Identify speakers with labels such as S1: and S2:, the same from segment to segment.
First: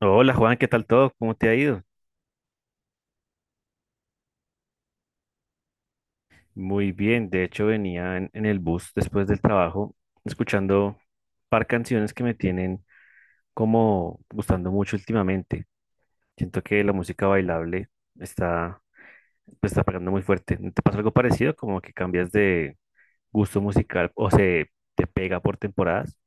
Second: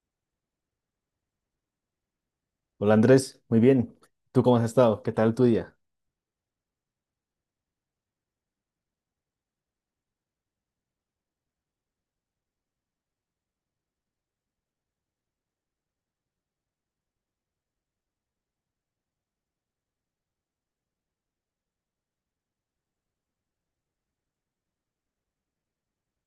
S1: Hola Juan, ¿qué tal todo? ¿Cómo te ha ido?
S2: Hola Andrés, muy bien. ¿Tú cómo has estado? ¿Qué tal tu día?
S1: Muy bien, de hecho venía en el bus después del trabajo escuchando un par canciones que me tienen como gustando mucho últimamente. Siento que la música bailable está, está pegando muy fuerte. ¿No te pasa algo parecido? Como que cambias de gusto musical o se te pega por temporadas.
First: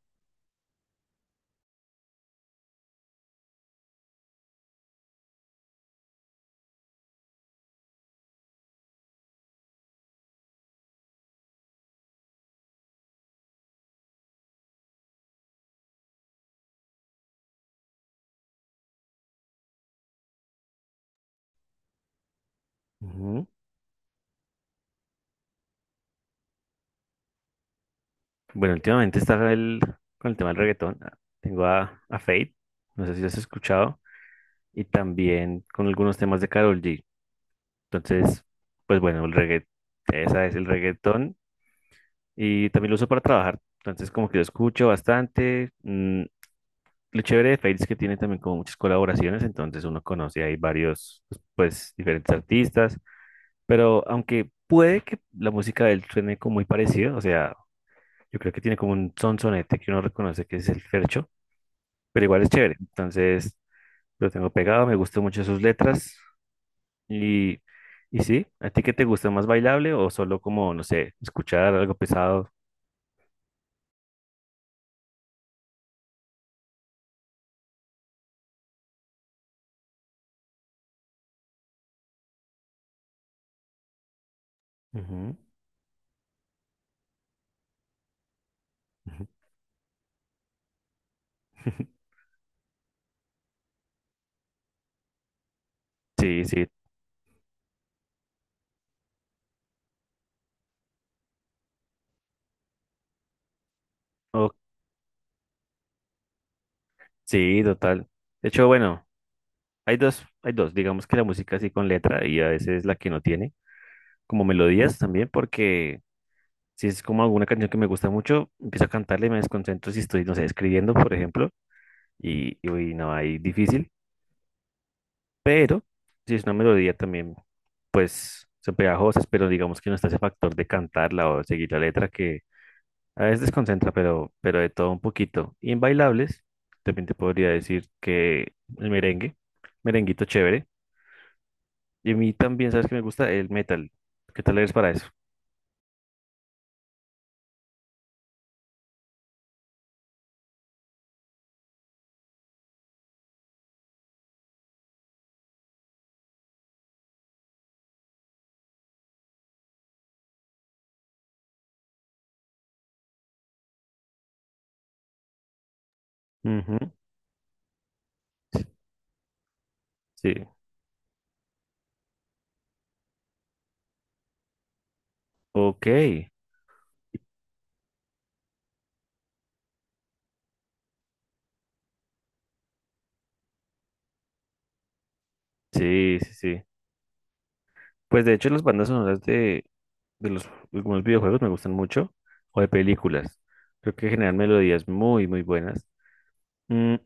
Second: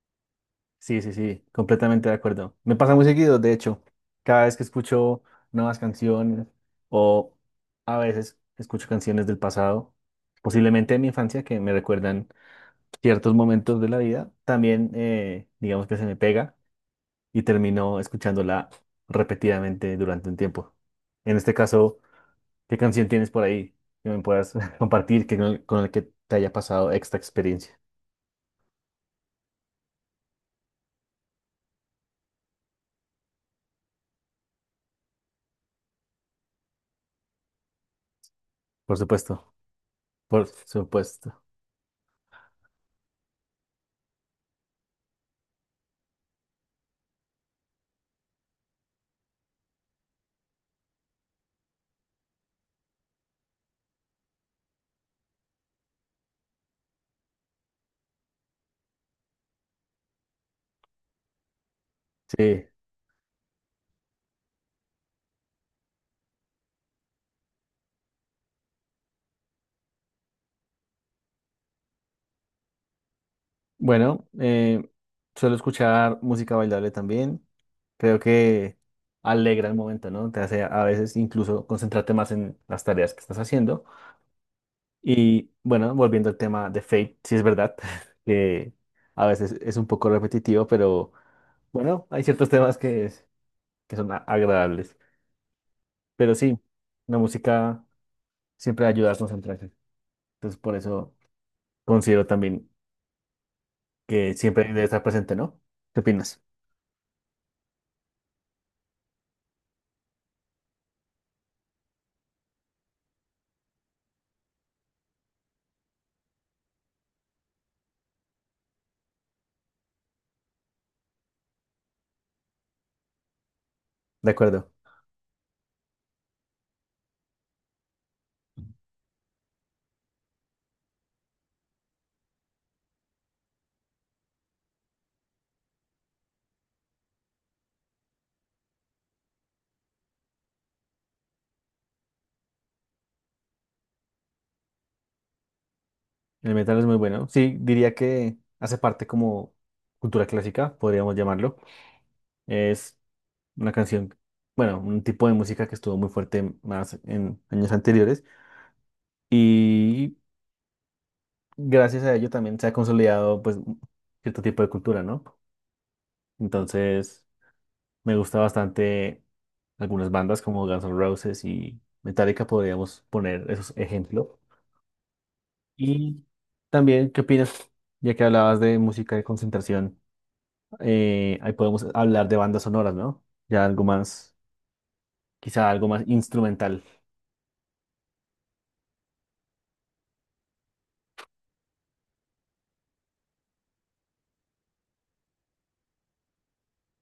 S2: Sí, sí, sí, completamente de acuerdo. Me pasa muy seguido, de hecho, cada vez que escucho nuevas canciones o a veces escucho canciones del pasado, posiblemente de mi infancia, que me recuerdan ciertos momentos de la vida, también digamos que se me pega y termino escuchándola repetidamente durante un tiempo. En este caso, ¿qué canción tienes por
S1: Ujú.
S2: ahí que me puedas compartir que con el que te haya pasado esta experiencia?
S1: Bueno, últimamente con el tema del reggaetón. Tengo a Fate, no sé si lo has escuchado, y también con algunos temas de Karol G. Entonces,
S2: Por
S1: pues bueno, el
S2: supuesto.
S1: reggaetón,
S2: Por
S1: esa es el
S2: supuesto.
S1: reggaetón y también lo uso para trabajar. Entonces, como que lo escucho bastante. Lo chévere de Fails es que tiene también como muchas colaboraciones, entonces uno conoce ahí varios, pues, diferentes artistas, pero aunque puede que la música de él suene como muy parecido, o sea, yo creo que tiene como un sonsonete que uno reconoce que es el Fercho, pero igual es
S2: Sí.
S1: chévere. Entonces, lo tengo pegado, me gustan mucho sus letras. Y, y sí, ¿a ti qué te gusta más, bailable o solo como, no sé, escuchar algo pesado?
S2: Bueno, suelo escuchar música bailable también. Creo que alegra el momento, ¿no? Te hace a veces incluso concentrarte más en las tareas que estás haciendo.
S1: Ujú,
S2: Y bueno, volviendo al tema de Fate, sí es verdad que
S1: ujú.
S2: a veces es un poco repetitivo, pero bueno, hay ciertos temas que son agradables. Pero
S1: Sí,
S2: sí,
S1: sí,
S2: la música siempre ayuda a concentrarse. Entonces, por eso considero también que
S1: o-
S2: siempre debe estar presente, ¿no? ¿Qué opinas?
S1: sí, total. De hecho, bueno, digamos que la música así con letra y a veces la que no tiene, como melodías también, porque si es como alguna canción que me gusta mucho, empiezo a cantarla y me desconcentro si estoy, no sé, escribiendo, por ejemplo, y uy, no, ahí difícil.
S2: De acuerdo,
S1: Pero si es una melodía también, pues son pegajosas, pero digamos que no está ese factor de cantarla o seguir la letra que a veces desconcentra, pero de todo un poquito. Y en bailables, también te podría decir que el merengue, merenguito chévere. Y a mí también, ¿sabes que me gusta? El metal. ¿Qué tal eres para eso?
S2: el metal es muy bueno. Sí, diría que hace parte como cultura clásica, podríamos llamarlo. Es una canción, bueno, un tipo de música que estuvo muy fuerte más en años anteriores y gracias a ello también se ha consolidado pues cierto tipo de cultura, ¿no?
S1: Ujú.
S2: Entonces, me gusta bastante algunas
S1: Sí,
S2: bandas como Guns N' Roses y Metallica, podríamos poner esos ejemplos.
S1: ok.
S2: Y también, ¿qué opinas? Ya que hablabas de música de concentración. Ahí podemos hablar de bandas sonoras, ¿no? Ya algo más, quizá algo más
S1: Sí, sí, sí.
S2: instrumental.
S1: Pues de hecho las bandas sonoras de los algunos videojuegos me gustan mucho o de películas. Creo que generan melodías muy, muy buenas. Mm,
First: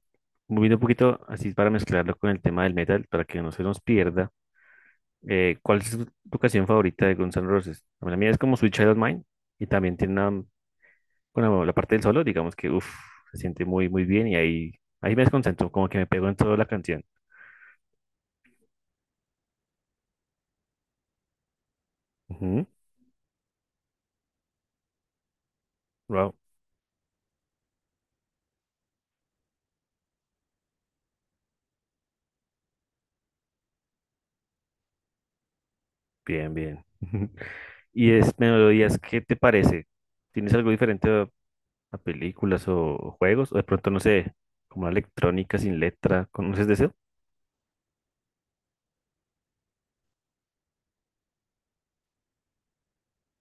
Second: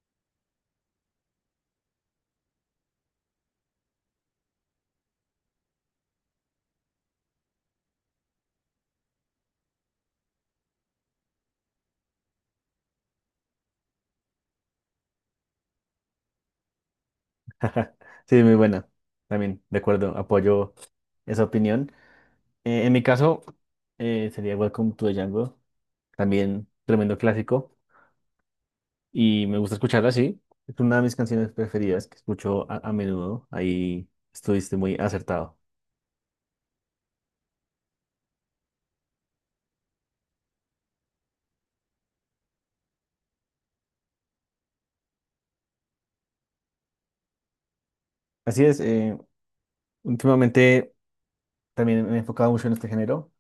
S1: Moviendo un poquito así para mezclarlo con el tema del metal, para que no se nos pierda, ¿cuál es tu canción favorita de Guns N' Roses? Bueno, la mía es como Sweet Child of Mine y también tiene una, bueno, la parte del solo, digamos que uf, se siente muy, muy bien y ahí me desconcentro, como que me pego en toda la canción.
S2: Sí, muy buena. También, de acuerdo, apoyo esa opinión.
S1: Ujú.
S2: En mi caso, sería Welcome to the Jungle,
S1: Wow,
S2: también tremendo clásico, y me gusta escucharla así. Es una de mis canciones preferidas que escucho a menudo. Ahí estuviste muy acertado.
S1: bien, bien. ¿Y es melodías, qué te parece? ¿Tienes algo diferente a películas o juegos? O de pronto, no sé, como la electrónica sin letra, ¿conoces de eso?
S2: Así es, últimamente también me he enfocado mucho en este género.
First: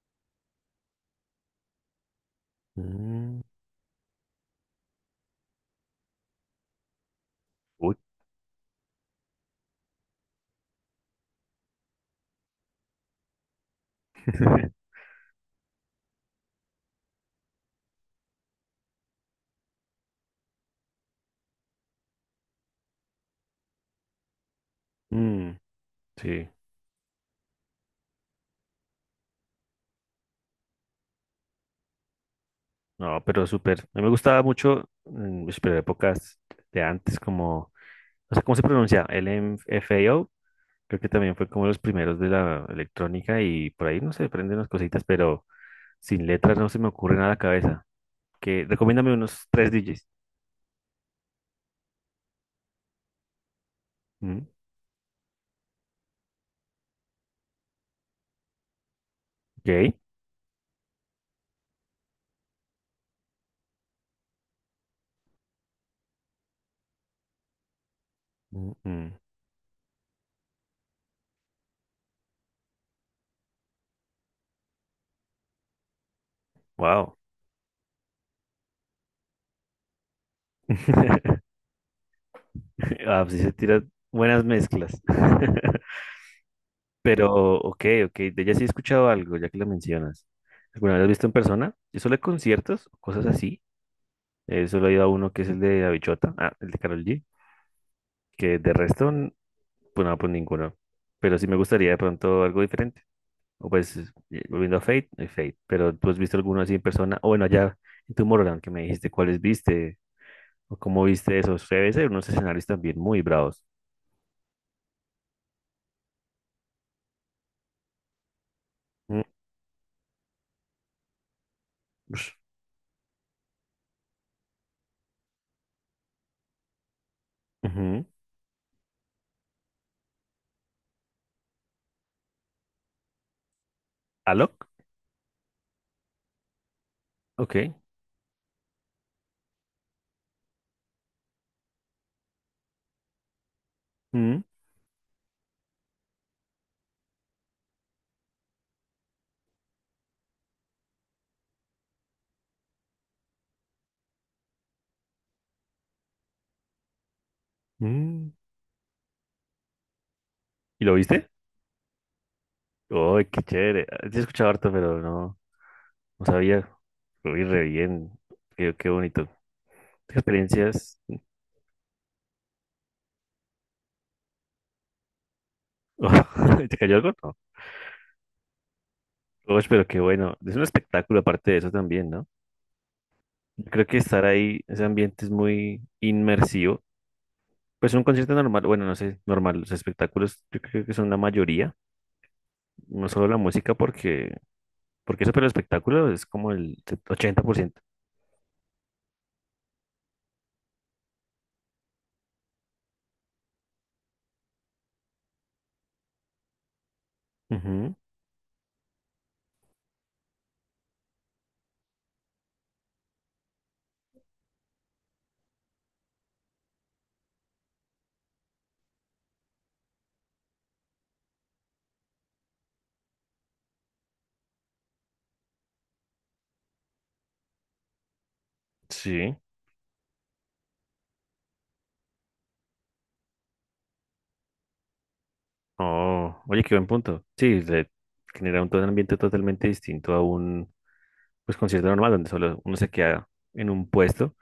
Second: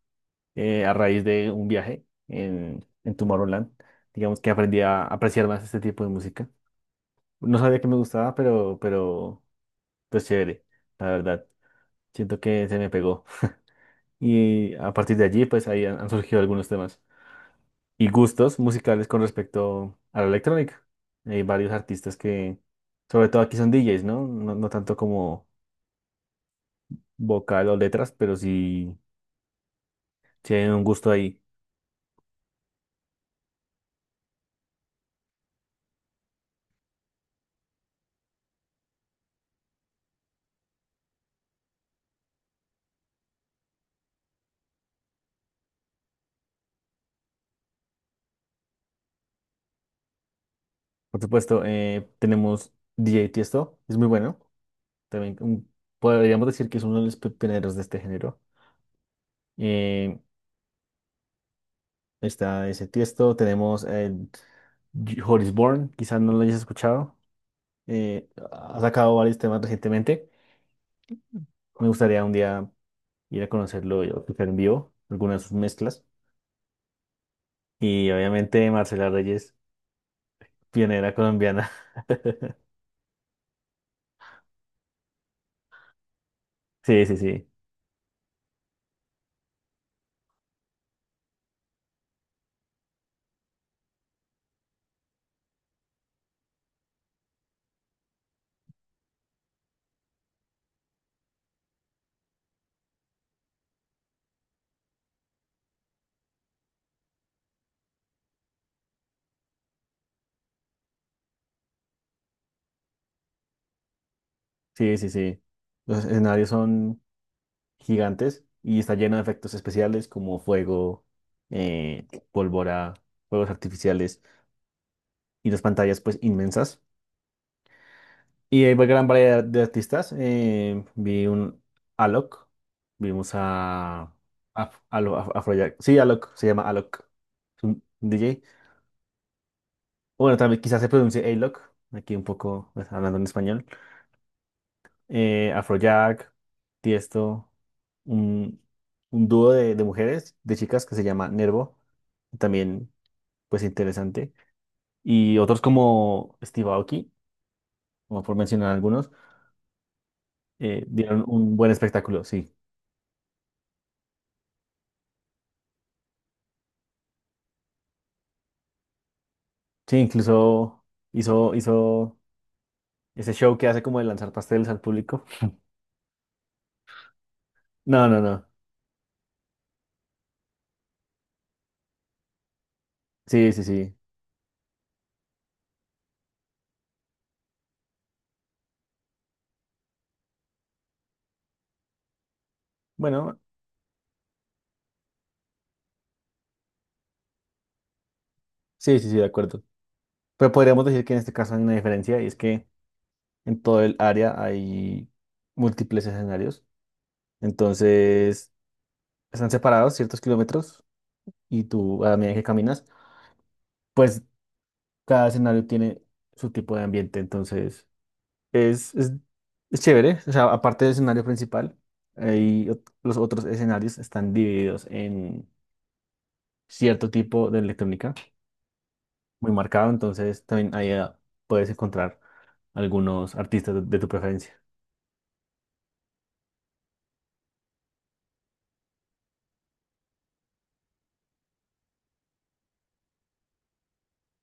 S2: A raíz de un viaje en
S1: Mm,
S2: Tomorrowland. Digamos que aprendí a apreciar más este tipo de música. No sabía que me
S1: uy.
S2: gustaba, pero pues chévere, la verdad. Siento que se me pegó. Y a partir de allí, pues ahí han, han surgido algunos temas y gustos musicales con respecto a la electrónica. Hay varios artistas que, sobre todo aquí son DJs, ¿no? No, no tanto como
S1: Mm, sí,
S2: vocal o letras, pero sí, sí hay un gusto ahí.
S1: no, pero súper. A mí me gustaba mucho, ush, pero épocas de antes, como, no sé cómo se pronuncia, L M F A O. Creo que también fue como los primeros de la electrónica y por ahí, no se prenden unas cositas, pero sin letras no se me ocurre nada a la cabeza. Que, recomiéndame unos tres DJs.
S2: Por supuesto, tenemos DJ Tiesto, es muy bueno.
S1: Mm,
S2: También podríamos decir que es uno de los pioneros de este género.
S1: ok.
S2: Eh, está ese Tiesto, tenemos el Horis Bourne, quizás no lo hayas escuchado.
S1: Mm,
S2: Ha
S1: mm,
S2: sacado varios temas recientemente. Me gustaría un día ir a conocerlo y escuchar en vivo algunas de sus mezclas.
S1: wow.
S2: Y obviamente Marcela Reyes, pionera colombiana.
S1: Ah, pues sí se tiran buenas mezclas.
S2: Sí, sí,
S1: Pero,
S2: sí,
S1: ok, ok, de ella sí he escuchado algo, ya que lo mencionas. ¿Alguna vez has visto en persona? Yo solo he conciertos, cosas así. Solo he ido a uno que es el de Bichota, ah, el de Karol G, que de resto, pues no, pues ninguno. Pero sí me gustaría de pronto algo diferente. O pues, volviendo a Fate. Pero tú has visto alguno así en persona, o bueno, allá en Tomorrowland, que me dijiste cuáles viste, o cómo viste esos. Debe ser unos escenarios también muy bravos.
S2: sí, sí, sí. Los escenarios son gigantes y está lleno de
S1: Mm,
S2: efectos especiales como fuego, eh,
S1: ush,
S2: pólvora, fuegos artificiales y las pantallas pues inmensas.
S1: ujú.
S2: Y hay gran variedad de artistas. Vi un Alok, vimos
S1: ¿Alok?
S2: Afrojack. Sí, Alok, se llama Alok, es
S1: Ok.
S2: un DJ. O bueno, también quizás se pronuncie Alok, aquí un poco pues, hablando en español.
S1: Mm,
S2: Afrojack, Tiesto, un, un dúo de mujeres, de chicas que se llama Nervo, también pues interesante, y otros como Steve Aoki, como
S1: mm.
S2: por mencionar algunos,
S1: ¿Y lo
S2: dieron
S1: viste?
S2: un buen espectáculo, sí.
S1: Uy, qué chévere. Ah, sí he escuchado harto, pero no, no sabía. Uy, re bien. Qué, qué bonito.
S2: Sí,
S1: ¿Qué
S2: incluso
S1: experiencias?
S2: hizo ese show que hace como de lanzar pasteles al público.
S1: Oh, ¿te cayó algo? No.
S2: No, no, no.
S1: Uy, pero qué bueno. Es un espectáculo aparte de eso también, ¿no?
S2: Sí, sí,
S1: Yo creo
S2: sí.
S1: que estar ahí, ese ambiente es muy inmersivo. Pues un concierto normal, bueno, no sé, normal. Los espectáculos yo creo que son la mayoría. No solo la
S2: Bueno,
S1: música, porque eso, pero el espectáculo es como el 80%.
S2: sí, sí, sí, de acuerdo. Pero podríamos decir que en este caso hay una diferencia y es que en todo el área hay múltiples escenarios.
S1: Ujú,
S2: Entonces, están separados ciertos kilómetros y tú, a la medida que caminas, pues cada escenario tiene su tipo de ambiente. Entonces, es, es, es chévere. O sea, aparte del escenario principal, hay los otros escenarios están divididos en cierto tipo de electrónica
S1: sí.
S2: muy marcado. Entonces, también ahí puedes encontrar algunos artistas de tu preferencia.
S1: Oh, oye, qué buen punto. Sí, se genera un, todo un ambiente totalmente distinto a un pues, concierto normal, donde solo uno se queda en un puesto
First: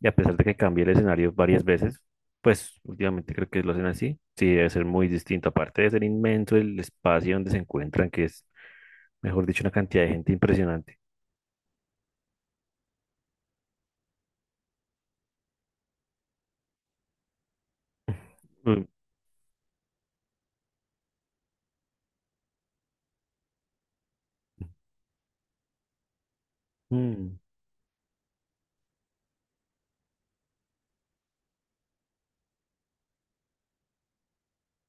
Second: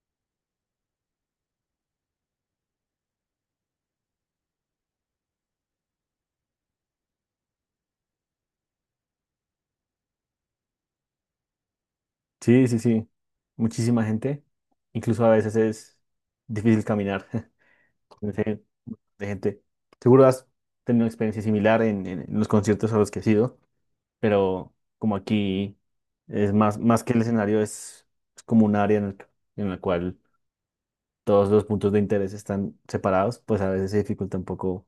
S1: y a pesar de que cambie el escenario varias veces, pues últimamente creo que lo hacen así. Sí, debe ser muy distinto. Aparte de ser inmenso el espacio donde se encuentran, que es, mejor dicho, una cantidad de gente impresionante.
S2: Sí, sí, sí. Muchísima gente. Incluso a veces es difícil caminar. de
S1: Mm,
S2: gente. Seguro has tenido una experiencia similar en los conciertos a los que has ido, pero como aquí es más, más que el
S1: mm,
S2: escenario, es como un área en en la cual todos los puntos de interés están separados, pues a veces se dificulta un poco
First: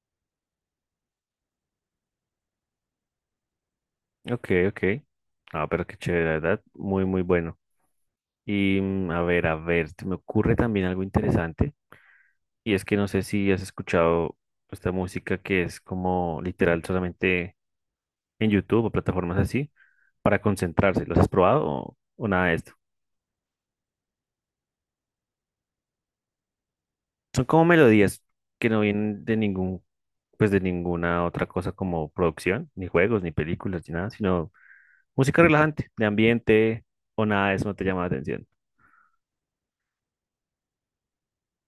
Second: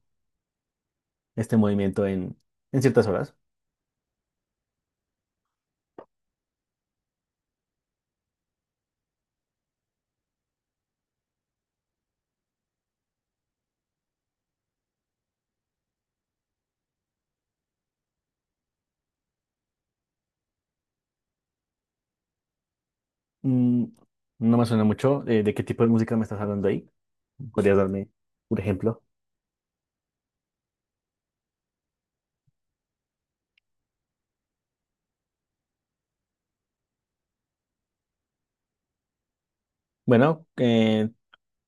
S2: este movimiento en ciertas horas.
S1: ok, ok. Ah, pero qué chévere, la verdad. Muy, muy bueno. Y a ver, se me ocurre también algo interesante. Y es que no sé si has escuchado esta música que es como literal solamente en YouTube o plataformas así para concentrarse. ¿Los has probado o nada de esto?
S2: Mm, no me suena mucho. ¿De qué tipo de música me estás hablando ahí?
S1: Son como
S2: ¿Podrías darme
S1: melodías
S2: un
S1: que no
S2: ejemplo?
S1: vienen de ningún, pues de ninguna otra cosa como producción, ni juegos, ni películas, ni nada, sino música relajante, de ambiente o nada de eso no te llama la atención.
S2: Bueno,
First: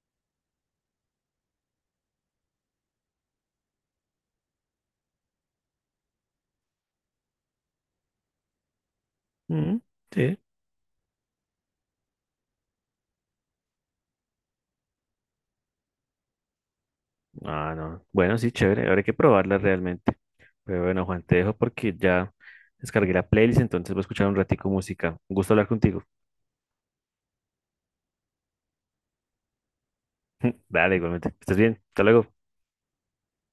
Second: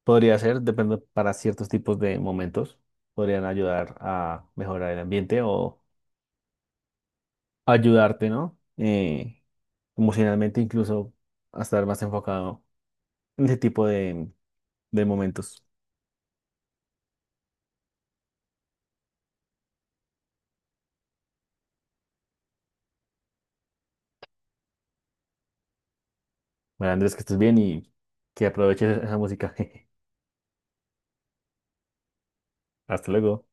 S2: podría ser, depende para ciertos tipos de momentos podrían ayudar a mejorar el ambiente o ayudarte, ¿no?
S1: Mm, sí.
S2: Emocionalmente incluso a estar más enfocado en ese tipo de momentos.
S1: Ah, no. Bueno, sí, chévere. Ahora hay que probarla realmente. Pero bueno, Juan, te dejo porque ya descargué la playlist, entonces voy a escuchar un ratico música. Un gusto hablar contigo.
S2: Bueno, Andrés, que estés bien y que aproveches esa música.
S1: Dale, igualmente. Estás bien. Hasta luego.
S2: Hasta luego.